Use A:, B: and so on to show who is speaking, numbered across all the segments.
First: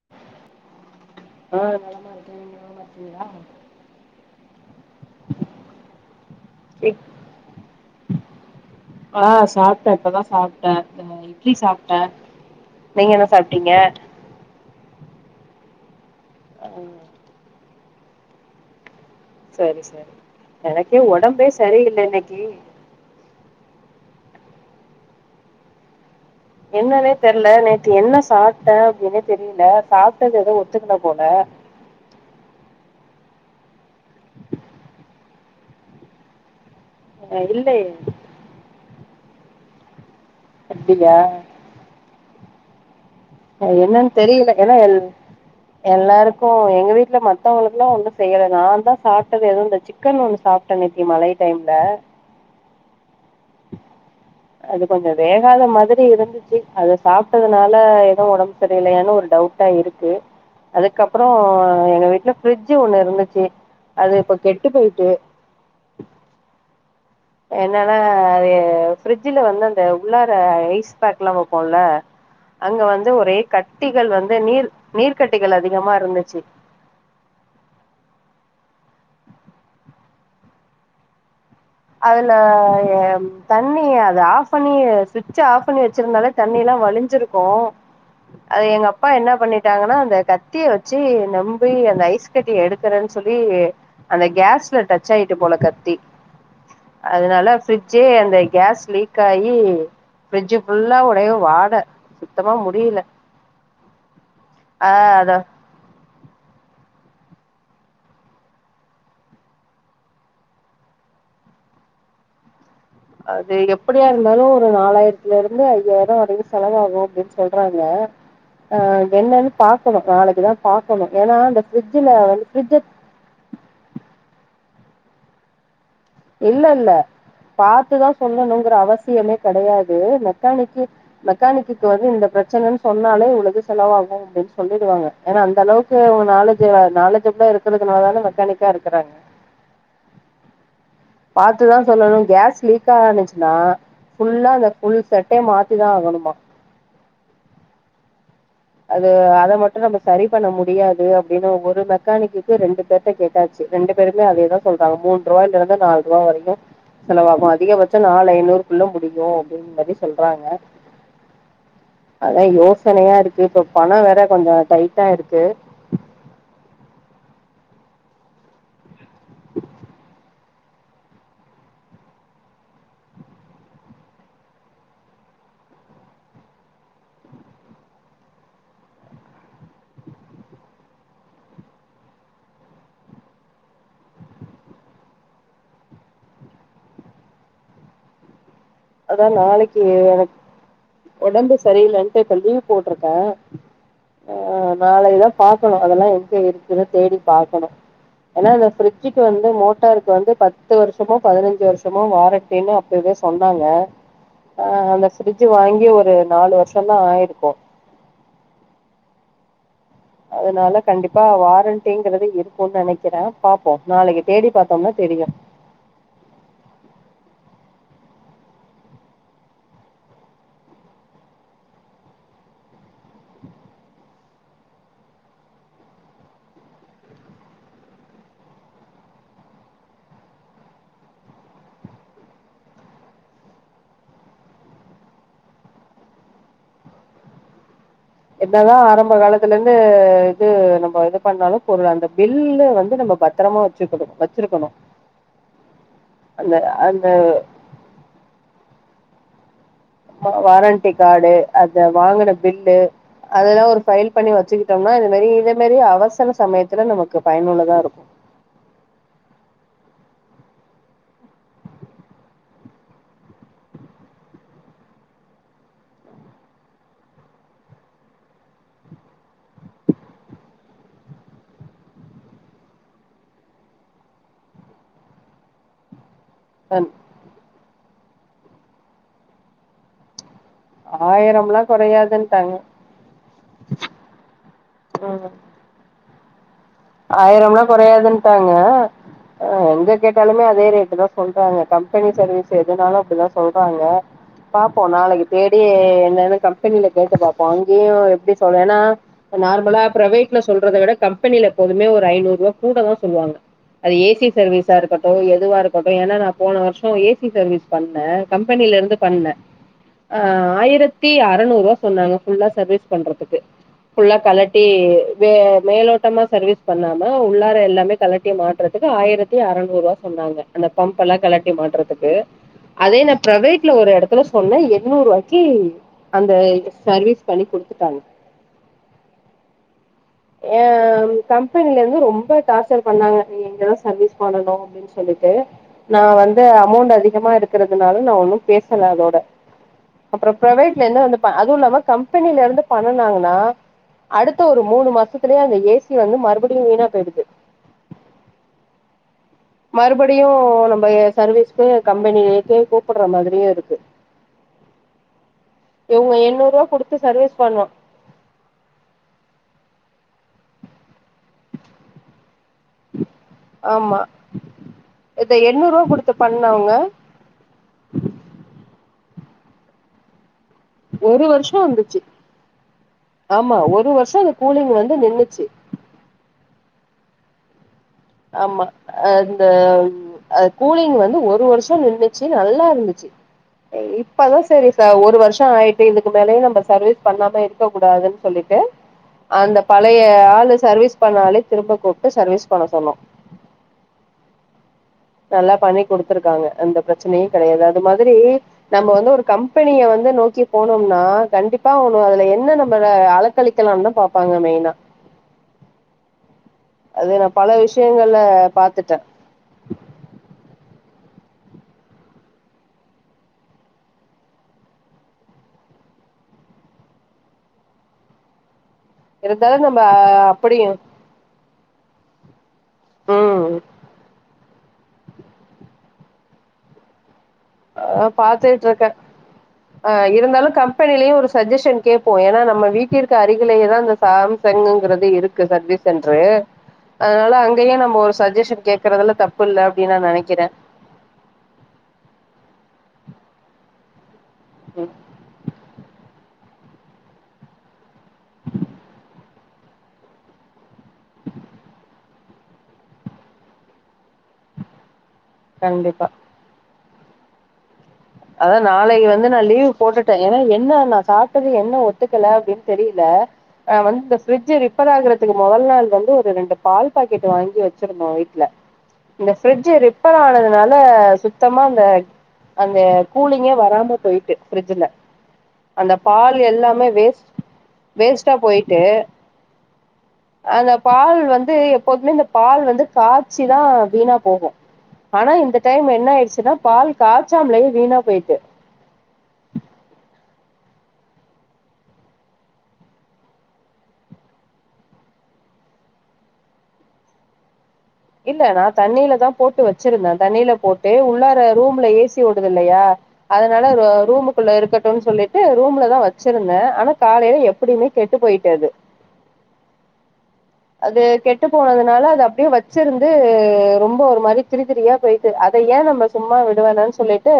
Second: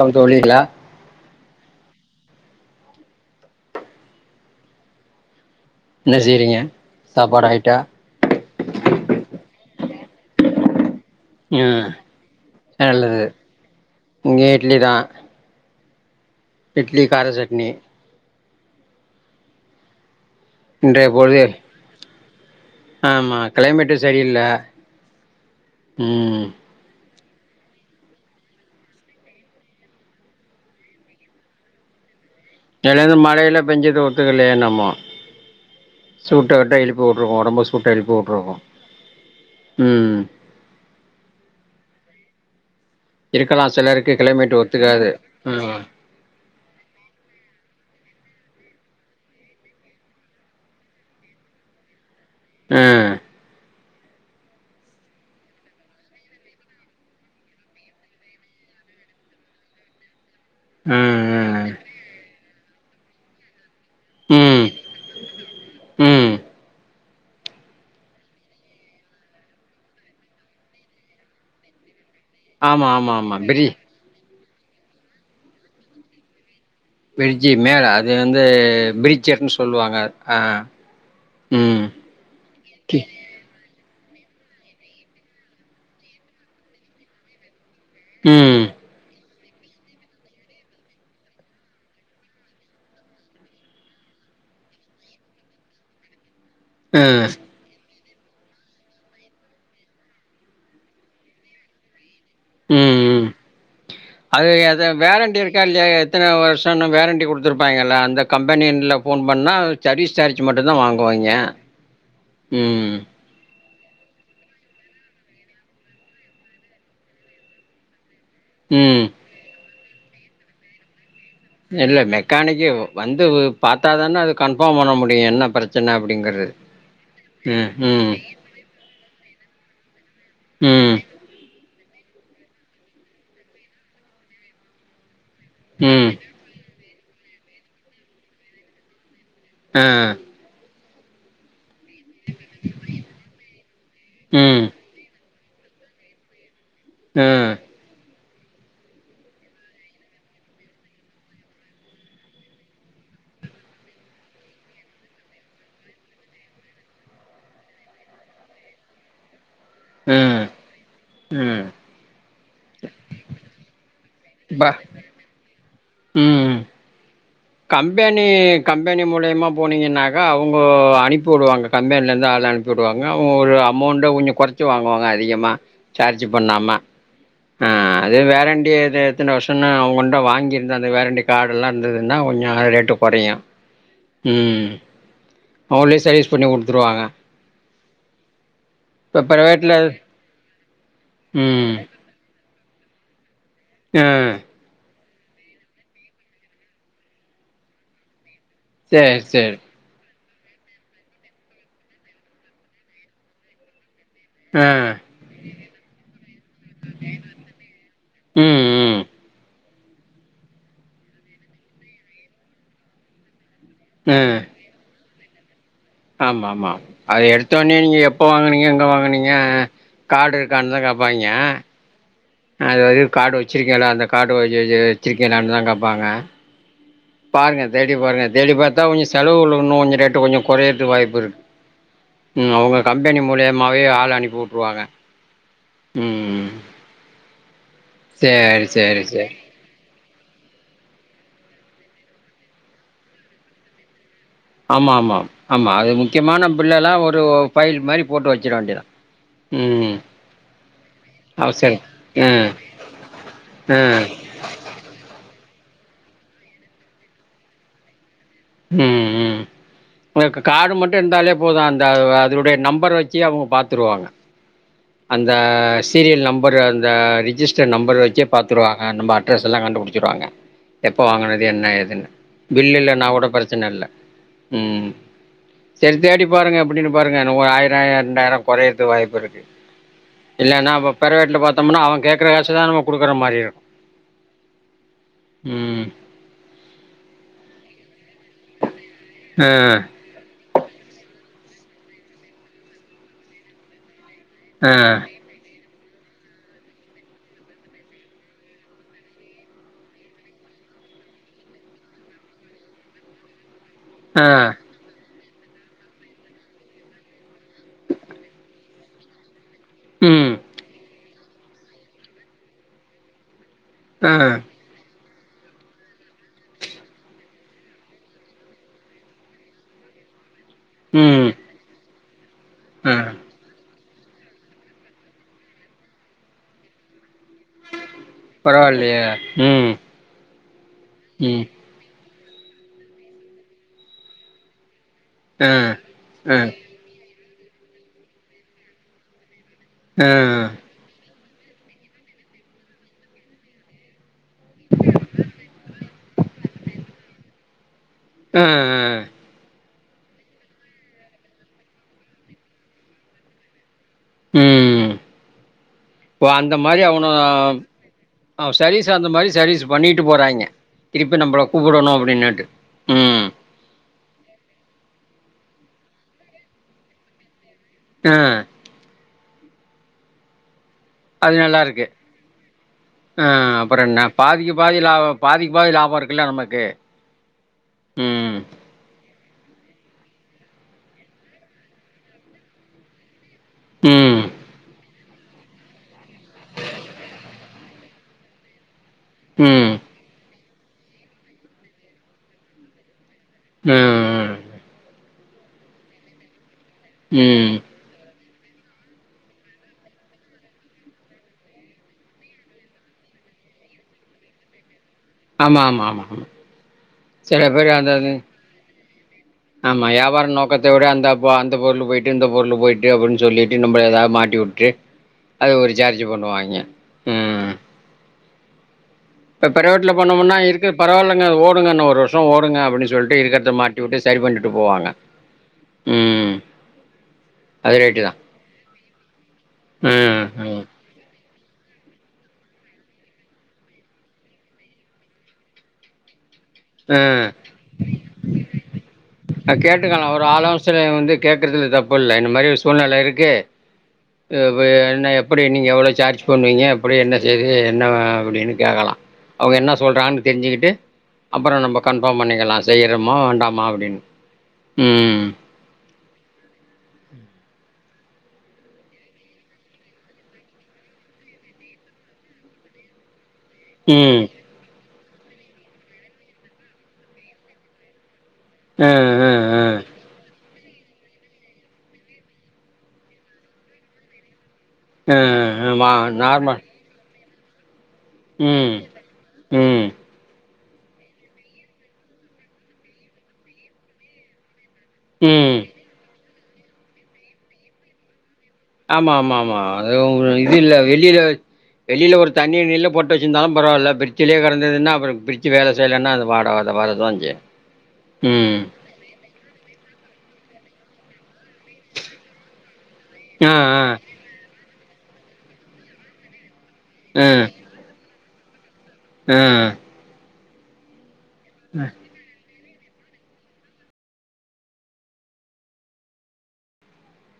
A: வணக்கம் தோழிகளா
B: ஆ நலமா இருக்கேன் நீங்க நலமா இருக் கிங்களா
A: என்ன செய்றிங்க சாப்பாடு ஆயிட்டா
B: சாப்ட்டேன் இப்பதான் சாப்ட்டேன் ஆ இட்லி
A: ம்
B: சாப்ட்டன் நீங்க என்ன சாப்ட்டீங்க
A: இட்லிதா
B: ஆ
A: இட்லி கார சட்ணி
B: சரி சரி எனக்கே
A: இன்றைய பொழுது
B: உடம்பே சரியில்ல இன்னைக்கி
A: ஆமா கிளைமேட்டு சரியில்ல ம்
B: என்னன்னே தெர்ல நேத்து என்ன சாப்ட்ட அப்டின்னே தெரியல சாப்ட்டது எதோ ஒத்துக்கல போல
A: எதாவது மழ கில பெஞ்சது ஒத்துக்கலையா என்னமோ சூட்டக்கட்ட எழுப்
B: ஆ
A: போட்டு்ருக்கும் ஒடம்பு
B: இல்லயே
A: சூட்டேரி போட்டுருக்கும் ம்
B: அப்டியா ஆ
A: இருக்கலாம்
B: என்னான்னு
A: சிலருக்கு
B: தெரியல
A: கிளைமேட்
B: ஏன்னா எ
A: ஒத்துக்காது ம்
B: எல்லாருக்கும் எங்க வீட்ல மத்தவங்களுக்கு லா ஒண்ணு செய்யலதா நான்தா சாப்ட்டது எதுவும் இந்த சிக்கன் ஒண்ணு சாப்ட்டே நேத்தி மழை டைம்ல
A: ம்
B: அது கொஞ்சம் வேகாத மாதிரி இருந்துச்சி அது சாப்ட்டதுனால எதோ ஒடம்பு சரியில்லயானு ஒரு டவுட்டா இருக்கு அதுக்கப்புறோ
A: ம்
B: எங்க வீட்ல பிரிட்ஜு ஒண்ணு இருந்துச்சி அது இப்ப
A: ம்
B: கெட்டு போயிட்டு
A: ம்
B: என்னன்னா அது ஃபிரிட்ஜ்ல வந்து அந்த உள்ளார ஐஸ் பேக்ல்லா வெப்போல்லா அங்க
A: ஆமா
B: வந்து
A: ஆமா ஆமா
B: ஒரே
A: பிரி
B: கட்டிகள் வந்து நீர் நீர்கட்டிகள் அதிகமா இருந்திச்சி
A: பிரிஜி மேல அதுந்து பிரிச்ஜர்ன்னு சொல்லுவாங்க ஆ ம்
B: அதல ஏ த தண்ணி அத ஆஃப்பண்ணி சுவிட்ச ஆஃப்பண்ணி வச்சிருந்தாலே தண்ணியேல்லா வலிஞ்சிருக்கோ
A: ம்
B: அது எங்க அப்பா என்ன பண்ணி ட்டாங்கன்னா அந்த கத்திய வச்சி நம்பி அந்த ஐஸ்கட்டி எடுக்கறே சொல்லி அந்த கேஸ்ல டச்சி ஆயிட்டுபோல கத்தி
A: ஆ
B: அதனால ஃபிரி ச்சே அந்த கேஸ் லீக் ஆயி ஃபிரிட்ஜு ஃபுல்லா ஒரே வாட சுத்தமா முடியல
A: ம்ம் அது எத
B: ஆ அத
A: வேறண்டி இருக்கா இல்லயா எத்தன வருஷன்னு வே வேறண்டி குடுத்துருப்பாங்கல்ல அந்த கம்பெனின்ல்ல போன் பண்ணா சர்வீஸ் சார்ஜ் மட்டுதா வாங்குவாங்கிய ம்
B: அதிகம் ப்பிடியா இருந்தாலு ஒரு நாலாயிரத்துல இருந்து ஐயாயிரோ வரைக்கு செலவாகு அப்பிடின்னு சொல்றாங்க ஆ
A: ம்
B: என்னன்னு பாக் க்கவே நாளைக்குதா பாக்கணு ஏன்னா அந்த
A: இல்ல
B: ஃப்ரிட்ஜுல வந்து
A: மெக்கானிக்கி
B: ஃப்ரிட்ஜ
A: வந்து ஒரு பாத்தான அது கண் பாம் பண்ண முடியு என்ன பிரச்
B: இல்ல இல்ல பாத்துதா
A: ம்
B: சொல்லணுங்கற அவசி சியமே கெடையாது னே மெக்கானிக்கி
A: ம்
B: மெக்கானிக்கி இக்கு வந்து இந்த பிரச்சனன் சொன்னாலே இவ்ளோது செலவாகு அப்பிடின்னு சொல்லிடுவாங்க ஏனா அந்த அளவுக்கு
A: ம்
B: உ நாலஜே வ நாலேஜ் ஃபுல்லா இருக்கிறதுனாலதா மெக்கானிக்கா இருக்கிறாங்க
A: ஆ
B: பாத் த்துதா சொல்லணு கேஸ் லீக்கானிச்சுன்னா ஃபுல்லா
A: ம்
B: ஃபுல்சப் ட்டே மாத்திதா ஆகணுமா
A: ம்
B: அது அத மட்டு நம்ம சரி பண்ண முடியாது அப்டின்னு ஒரு மெக்கானிக்குக்கு ரெண்டு பேர்ட கேட்டாச்சு ரெண்டு பேருமே அதேதா சொல்றாங்க மூன்ருவாய்லருந்து நால்ருவா வரையு செலவாகு அதிகபட்ச நாலு ஐநூறுக்குள்ள முடியு [unintelligible]
A: ம்
B: சொல்றாங்க
A: ம்
B: அதா யோசனையா இரு க்கு இப்ப பண வேற கொஞ்சொ
A: பா
B: டைட்டா இருக்கு
A: ம் கம்பெனி கம்பெனி மூலியமா போனீங்கன்னாக்கா அவுங்க அனுப்பி வுடுவாங்க கம்பெனிலந்து ஆள் அனுப்பிவுடுவாங்க அவுங்க ஒரு அமௌண்ட்ட கொஞ்சொ கொறச்சு வாங்குவாங்க அதிகமா சார்ஜ் பண்ணாம ஆ அது வேரண்டி எத்தன வருஷோன்னு அவுங்கன்ட வாங்கியிருந்தா அந்த வேரண்டி கார்டுல்லா இருந்தது ன்னா கொஞ்சோ ரேட்டு கொறையு ம் அவுங்களே சர்வீஸ் பண்ணி குடுத்துருவாங்க
B: அதா நாளைக்கு எனக் ஒடம்பு
A: ம்
B: சரி இல்லன்ட்டு இப்ப லீவ் போட்ருக்க
A: ஆ
B: நாளைக்கு தா பாக்கனு அதெல்லா எங்க இருக்குன்னு தேடி பாக்கனு ஆனா அந்த
A: சரி
B: ஃபிரிட்ஜுக்கு வந்து
A: சரி
B: மோட்டாருக்கு வந்து பத்து வருஷமோ பதினஞ்சு வருஷமோ வாரண்டினு அப்பவே சொன் னாங்க ஆ அந்த ஃபிரிட்ஜு வாங்கி ஒரு நாலு வருஷொந்தா ஆயிருக்கு
A: ம் ம்
B: அதனால கண்டிப்பா வாரண்ட்டிங்கிறது இருக்குன் நனக்கிறே பாப்போ நாளைக்கு தேடி பாத்தோம்னா தெரியு
A: ஆமாமா அது எடுத்தோனே நீங்க எப்ப வாங்குனீங்க எங்க வாங்குனீங்க கார்டு இருக்கானுதா கேப்பாய்ங்க அதெது கார்டு வச்சிருக்கீங்களா அந்த கார்டு வச்ச வச்சிருக்கீங்களான் தா கேப்பாங்க பாருங்க தேடி பாருங்க தேடி பாத்தா கொஞ்சொ செலவுகள் இன்னு கொஞ்சொ ரேட்டு கொஞ்சொ கொறையறது வாய்ப்பு இருக்கு ம் அவங்க கம்பெனி மூலியமாவே ஆள் அனுப்பி வுட்ருவாங்க ம் ம்
B: என்னதா ஆரம்ப காலத்துலெந்து இது நம்ப இது பண்ணாலு பொருள் அந்த பில்ல வந்து நம்ம பத்திரமா வச்சுக்கனு வச்
A: ஆமாமா ஆமா அது முக்கியமான
B: அந்த
A: பில் எல்லா
B: அந்த
A: ஒரு ஃபைல் மாரி போட்டு வச்சிட வேண்டியதா
B: வாரண்ட்டி கார்டு
A: அவசரம்
B: அத வாங்குன
A: ம்
B: பில்லு அதல்லா ஒரு
A: ம்
B: ஃபைல் பண்ணி வச்சுக்கிட்டம்னா இந்த மாரி இத மாரி அவசர சமயத்துல நமக்கு பயனுள்ளதா இருக்கு
A: ம் ம் க கார்டு மட்டு இருந்தாலே போது அந்த அ அதனுடைய நம்பர் வச்சு அவுங்க பாத்துருவாங்க அந்த சீரியல் நம்பரு அந்த ரிஜிஸ்டர் நம்பரு வச்சே பாத்துருவாங்க நம்ம அட்ரஸ் எல்லா கண்டுபுடுச்சிருவாங்க எப்ப வாங்குனது என்ன எதுன்னு பில் இல்லனா கூட பிரச்சன இல்ல ம் செரி தேடி பாருங்க எப்புடின்னு பாருங்க ன ஒரு ஆயி ராய ரெண்டாயிர கொறையிறத்து வாய்ப்புருக்கு இல்லனா அப்ப பிரைவேட்ல
B: ஆயிரம்லா
A: பாத்தொம்னா அவ கேக்குற
B: கொறையாதுன்ட்டாங்க
A: காசதா நம்ம குடுக்குற மாரி இருக்கு
B: ம்
A: ம்
B: ஆயிரம்லா குறையாதுன் டாங்க
A: ஆ
B: எங்க கேட்டாலுமே அதே ரேட்டு தா சொல் கங்க கம்பெனி சர்வீஸ் எதுனாலு அப்புடிதா சொல்றாங்க
A: ஆ
B: பாப்போம் நாளைக்கு தேடியி என்ன கம்பெனில கேட்டு பாப்போம் அங்கேயு எப்டி சொல் ஏனா நார்மலா பிரவேட்ல சொல்றதை விட கம்பெனில எப்போதுமே ஒரு ஐநூறுவா கூட தா சொல்லுவாங்க அது ஏ சி
A: ஆ
B: சர்வீஸா இருக்கட் எதுவா இருக்கட்டு ஏன்னா நா போன வருஷம் ஏ சி சர்வீஸ் பண்ணே கம்பெனில இருந்து பண்ணே ஆ
A: ம்
B: ஆயிரத் தி அறநூறுவா சொன்னாங்க ஃபுல்லா சர்வீஸ் பண்றதுக்கு
A: ஆ
B: ஃபுல்லா கலட்டி வே மேலோட்டமா சர்வீஸ் பண்ணாம உள்ளார எல்லாமே கலட்டிய மாட்டுறதுக்கு ஆயிரத்தி அறநூறுவா சொன்னாங்க அந்த பம்ப் எல்லா
A: ம்
B: கலட்டி மாட்டுறதுக்கு
A: ஆ
B: அதே நா பிரைவேட் டுல ஒரு எடத்துல சொன்னே எண்ணூறுவாக்கி அந்த சர்வீஸ் பண்ணி குடுத்துட்டாங்க
A: பரவாயில்லையே ம்
B: யாம்
A: ம்
B: கம்பெனில இருந்து ரொம் பா டார்சர் பண்ணாங்க நீங்க இங்கதா சர்வீஸ் பண்ணணு அப்பிடின்ஸ் சொல்லிட்டு
A: ஆ
B: நா
A: ஆ
B: வந்து அமோண்ட் அதிகமாருக் இக்கறதுனால நா ஒன்னு பேசல அதோட
A: ஆ
B: அப்ற பிரவேட்ல இருந்து வந்து அதுவு இல்லாம கம்பெனில இருந்து பண்ணுனாங்கன்னா அடுத்த ஒரு மூணு மாசத்துலயே அந்த ஏ சி சி வந்து மறுபடியும் வீணா போய்டுது
A: ஆ
B: மறுபடியும் நம்ம சர்வீஸ்க்கு கம்பெனிக்கே கூப்புடுற மாதிரியு இருக்கு
A: ம்
B: இவங்க எண்ணூறு
A: அந்த
B: ரூவா
A: மாரி
B: குடுத்து சர்வீஸ் பண்ணோ
A: அவனுவோ சர்வீஸ் அந்த மாரி சர்வீஸ் பண்ணிட்டு போறாயிங்க திருப்பி நம்மள கூப்புடணு அப்பிடின்னுட்டு ம்
B: ஆமா இத எண்ணூறுவா குடுத்து பண்ணவுங்க
A: ஆ
B: ஒரு
A: அது
B: வருஷோ
A: நல்லாருக்கு
B: வந்துச்சு
A: ஆ
B: ஆமா
A: அப்பற
B: ஒரு
A: என்ன
B: வருஷோ அந்த
A: பாதிக்கு
B: கூலிங்
A: பாதி
B: வந்து
A: லாப
B: நின்னுச்சு
A: பாதிக்கு பாதி லாபருக்குல்ல நம்ம க்கே
B: ஆமா அது ந்தம் அ கூலிங் வந்து ஒரு வருஷோ நின்னுச்சு நல்லா இருந்துச்சு
A: ம்
B: இப்பதா சேரி சா ஒர் பத்து வருஷோ ஆயிட்டு இந்த இதுக்கு மேலயு நம்ப சர்வீஸ் பண்ணாம இருக் இருக்க கூடாதுன் சொல்லிட்டு அந்த
A: ம்
B: பழைய ஆலு சர்வீஸ் பண்ணாலே திரும்ப கூப்டு சர்வீஸ் பண்ண சொன்னோ
A: ம்ம்
B: நல்லா பண்ணி குடுத்துருக்காங்க எந்த பிரச்சனையு
A: ம்
B: கெடையாது அது மாதிரி நமமப வந்து ஒரு கம்பெனிய வந்து நோக்கி போனோம்னா கண்டிப்பா அவுனுவ அதுல என்ன நம்மள அலக்களிக்கலான்தா பாப்பாங்க மெய்னா
A: ஆமா ஆமா ஆமா ஆமா
B: அத நா பல விஷ்யங்கள்ல பாத்துட்ட
A: இத விட அந்த ப அந்த பொருளு போயிட்டு இந்த பொருளு போயிட்டு அப்டின் சொல்லிட்டு நம்பள எதாது மாட்டிவுட்டு அது ஒரு சார்ஜு பண்ணுவாங்கே ம் இப்ப
B: இருந்தாலு நம்ம
A: பிரைவேட்ல போண்ணோம்னா
B: அப்படியு
A: இருக்கு பரவால்லங்க ஓக் உடுங்க இன்னு ஒரு வருஷோ ஓடுங்க அப்புடி சொல்லிட்டு இருக்குறத
B: ம்
A: மாட்டிவுட்டு சரி பண்ணி ட்டு போவாங்க ம் அது ரைட்டு
B: ஆ
A: தான்
B: பாத்துட்டுருக்க ஆ
A: ம்
B: இருந்தாலு
A: ம்
B: கம்பெனிலயே ஒருஸ் சஜ்ஜஷன் கேட்போ ஏனா நம்ம வீட்டிற்கு அருகிலேயேதா அந்த சாம்சங்குங்கறது இருக்கு சர்வீஸ் சென்ட்ரு
A: ம்
B: அதனால அங்கயே நம்ப ஒரு சஜ்ஜஷன் கேக்குறதுல தப்
A: ஆ கேட்டுக்கலா ஒரு ஆலோசனை வந்து கேக்குறதுல தப்பு இல்ல இந்த மாரி ஒரு சூழ்நிலை இருக்கு
B: ம்
A: என்ன எப்புடி நீங்க எவ்ளோ சார்ஜ் சொன்னீங்க எப்டி என்ன செய்தி என்ன அப்டினு கேட்கலா அவுங்க என்ன சொல்றாங்ன் தெருஞ்சுக்கிட்டு அப்பறோ நம்ப கன்ஃபார்ம் பண்ணிக்கலா செய்றமா வேண்டாமா அப்டின் ம்
B: கண்டிப்பா
A: ம்
B: அத நாளை வந்து நா லீவ் போட்டுட்ட ஏனா என்ன நா சாப்டது என்ன ஒத்துக்கல அப்டின் தெரில ஆ வந் இந்த
A: ம்
B: ஃப்ரிஜ்ஜு இருக் ரிப்பராகுறதுக்கு மொதல் நாள் வந்து ஒரு ரெண்டு பால் பாக்கெட்டு வாங்கி வெச்சுருந்தோ வீட் ட்ல
A: ம்
B: இந்த
A: ம்
B: ஃப்ரிஜ்ஜு
A: ம்
B: ரிப்பேர் ஆனதுனால் த சுத்தமா அந்த அங்க கூலிங்கே வராம போயிட்டு ஃப்ரிட்ஜேல்ல
A: ம்
B: அந்த
A: ம்
B: பால்
A: நார்மல்
B: எல்லாமே வேஸ்ட் வேஸ்ட்டா
A: ம்
B: போயிட்டு
A: ம்
B: அந்த பால் வந்து எப்போதுமே இந்த பால் வந்து காச்சிதா வீணா போகு ஆனா
A: ம்
B: இந்த டைம் என்ன ஆயிடுச்சு ச்சுனா பால் காச்சாமலையே வீணா போயிட்டு
A: ஆமா ஆமா ஆமா அ இது இல்ல வெளில வெளில ஒரு தண்ணி கிண்ணில போட்டு வெச்சுருந்தாலும் பரவாயில்ல ஃப்ரிட்ஜலியே கெடந்ததுன்னா அப்புறோ ஃப்ரிட்ஜு வேல செய்யலன்னா அது வாட அது வரதா செய்யு
B: இல்ல
A: ம்
B: நா தண்ணீலதா போட்டு வெச்சுருந்த தண்ணியில போட்டு உள்ளார ரூம்ல ஏசி ஓடுது இல்லையா
A: ஆ
B: அதனால
A: ஆ
B: ரூமுக்குள்ள இருக்க க்குனுன் சொல்லிட்டு ரூம்லதா வச்சுருந்த ஆனா
A: ஆ
B: காலைல எப்புடியுமே கெட்டு போயிட் டு அது
A: ஆ
B: அது கெட் ட்டு போனதுனால அது அப்டியே வச் வச்சுருந்து ரொம்ப ஒரு மாரி திரித்திரியா போயிட்டு அத ஏ நம்ம சும்மா விடுவானேன் சொல்லிட்டு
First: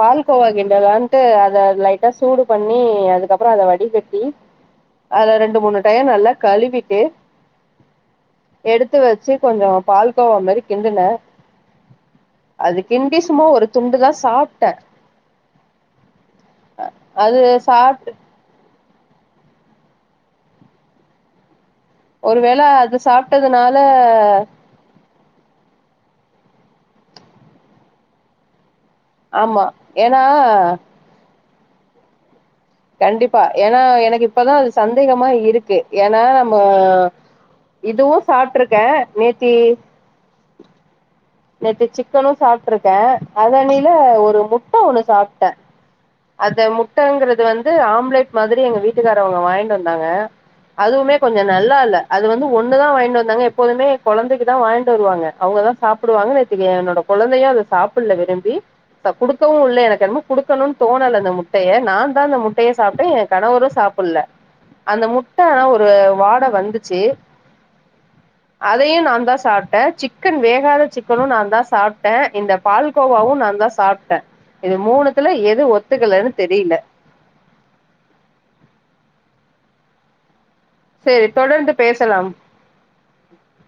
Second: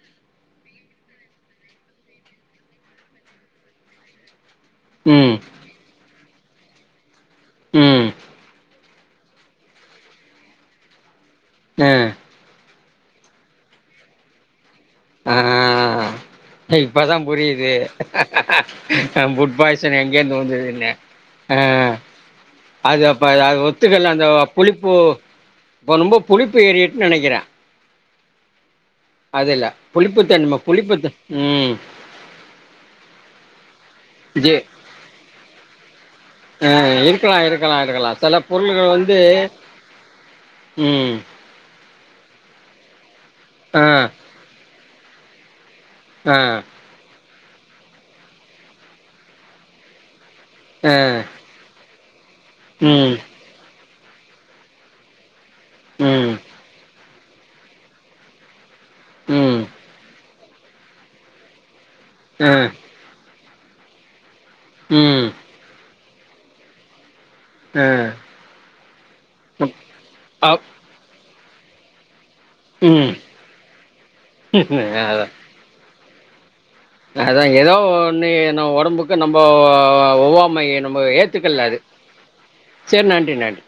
B: பால்கோவா கிண்டலான்ட்டு அத லைட்டா சூடு பண்ணி அதுக்கப்புறோ அத வடிகட்டி அத
A: ம்
B: ரெண்டு மூணு டையோ நல்லா கழுவிட்டு
A: ம்
B: எடுத்து வெச்சு கொஞ்சோ பால்கோவா மாரி கிண்டுன
A: ஆ
B: அது கிண்டி சும்மா ஒரு துண்டுதா சாப்
A: ஆ இப்பதாம்
B: அது
A: புரியுது
B: சாப்ட்டு
A: அ ஃபுட் பாய்சன் எங்கே இருந்து வந்ததுன்னு ஆ
B: ஒருவேல அது
A: அப்ப அது
B: சாப்பிட்டதுனால
A: ஒத்துக்கல அந்த புளிப்பு இப்ப ரொம்போ புளிப்பு ஏறிட்டுன் நெனைக்கிற அதுல்ல
B: ஆமா ஏன்னா
A: புளிப்புத்தண்ம புளிப்புத்த ம் [inaudible]
B: கண்டிப்பா ஏன்னா எனக்கு இப்பதா
A: ஜே
B: அது சந்தேகமா இருக்கு ஏன்னா நம்ம
A: ஆ இருக்கலா இருக்கலா இருக்கலா
B: இதுவு
A: சில
B: சாப்ட்டுருக்கே
A: பொருள்கள் வந்து
B: நேத்தி
A: ம்
B: இது சிக்கனு சாப்ட்டுருக்கே
A: ஆ
B: அதனைல ஒரு முட்ட ஒன்னு சாப்பிட்டே
A: ஆ
B: அது முட்டங்கற அது வந்து ஆம்லெட் மாதிரி எங்க வீட்டுக்காரவுங்க வாங்கிட்டு வந்தாங்க
A: ஆ
B: அதுவுமே கொஞ்ச நல்லா இல்ல அது வந்து ஒண்ணுதா
A: ம்
B: வாங்கிட்டு வந்தாங்க எப்போதுமே கொழந்தைக்கிதா வாங்கிட்டு வருவாங்க அவுங்கதா ப்பிடுவாங்க
A: ம்
B: நேத்திக்கி என்னோட கொழந்தையு அத சாப்புட்ல விரும்பி அ குடுக்கவு
A: ம்
B: இல்ல எனக்கு என்னமோ குடுக்கணுன்னு தோணல அந்த முட்டைய நான்தா அந்த
A: ஆ
B: முட்டைய சாப்ட்டே கணவரு சாப்பட்ல அந்த
A: ம்
B: முட்டை ஒரு வாட வந்துச்சு
A: ஆ
B: அதையு நான்தா சாப்ட்டே சிக்கன்
A: அப்
B: வேகாத அதுவு நான்தா சாப்ட்டே இந்த
A: ம்
B: பால்கோவாவு நான்தா சாப்ட்டே இது
A: அதா
B: மூணுத்துல எது ஒத் துக்கலன்னு தெரியல
A: அதா எதோ ஒன்னு நம்ப ஒடம்புக்கு நம்போ ஒவ்வா மைய நம்ம
B: சேரி
A: ஏத்துக்கல
B: தொடர்ந்து
A: அது
B: பேசலாம்
A: செரி நன்றி நன்றி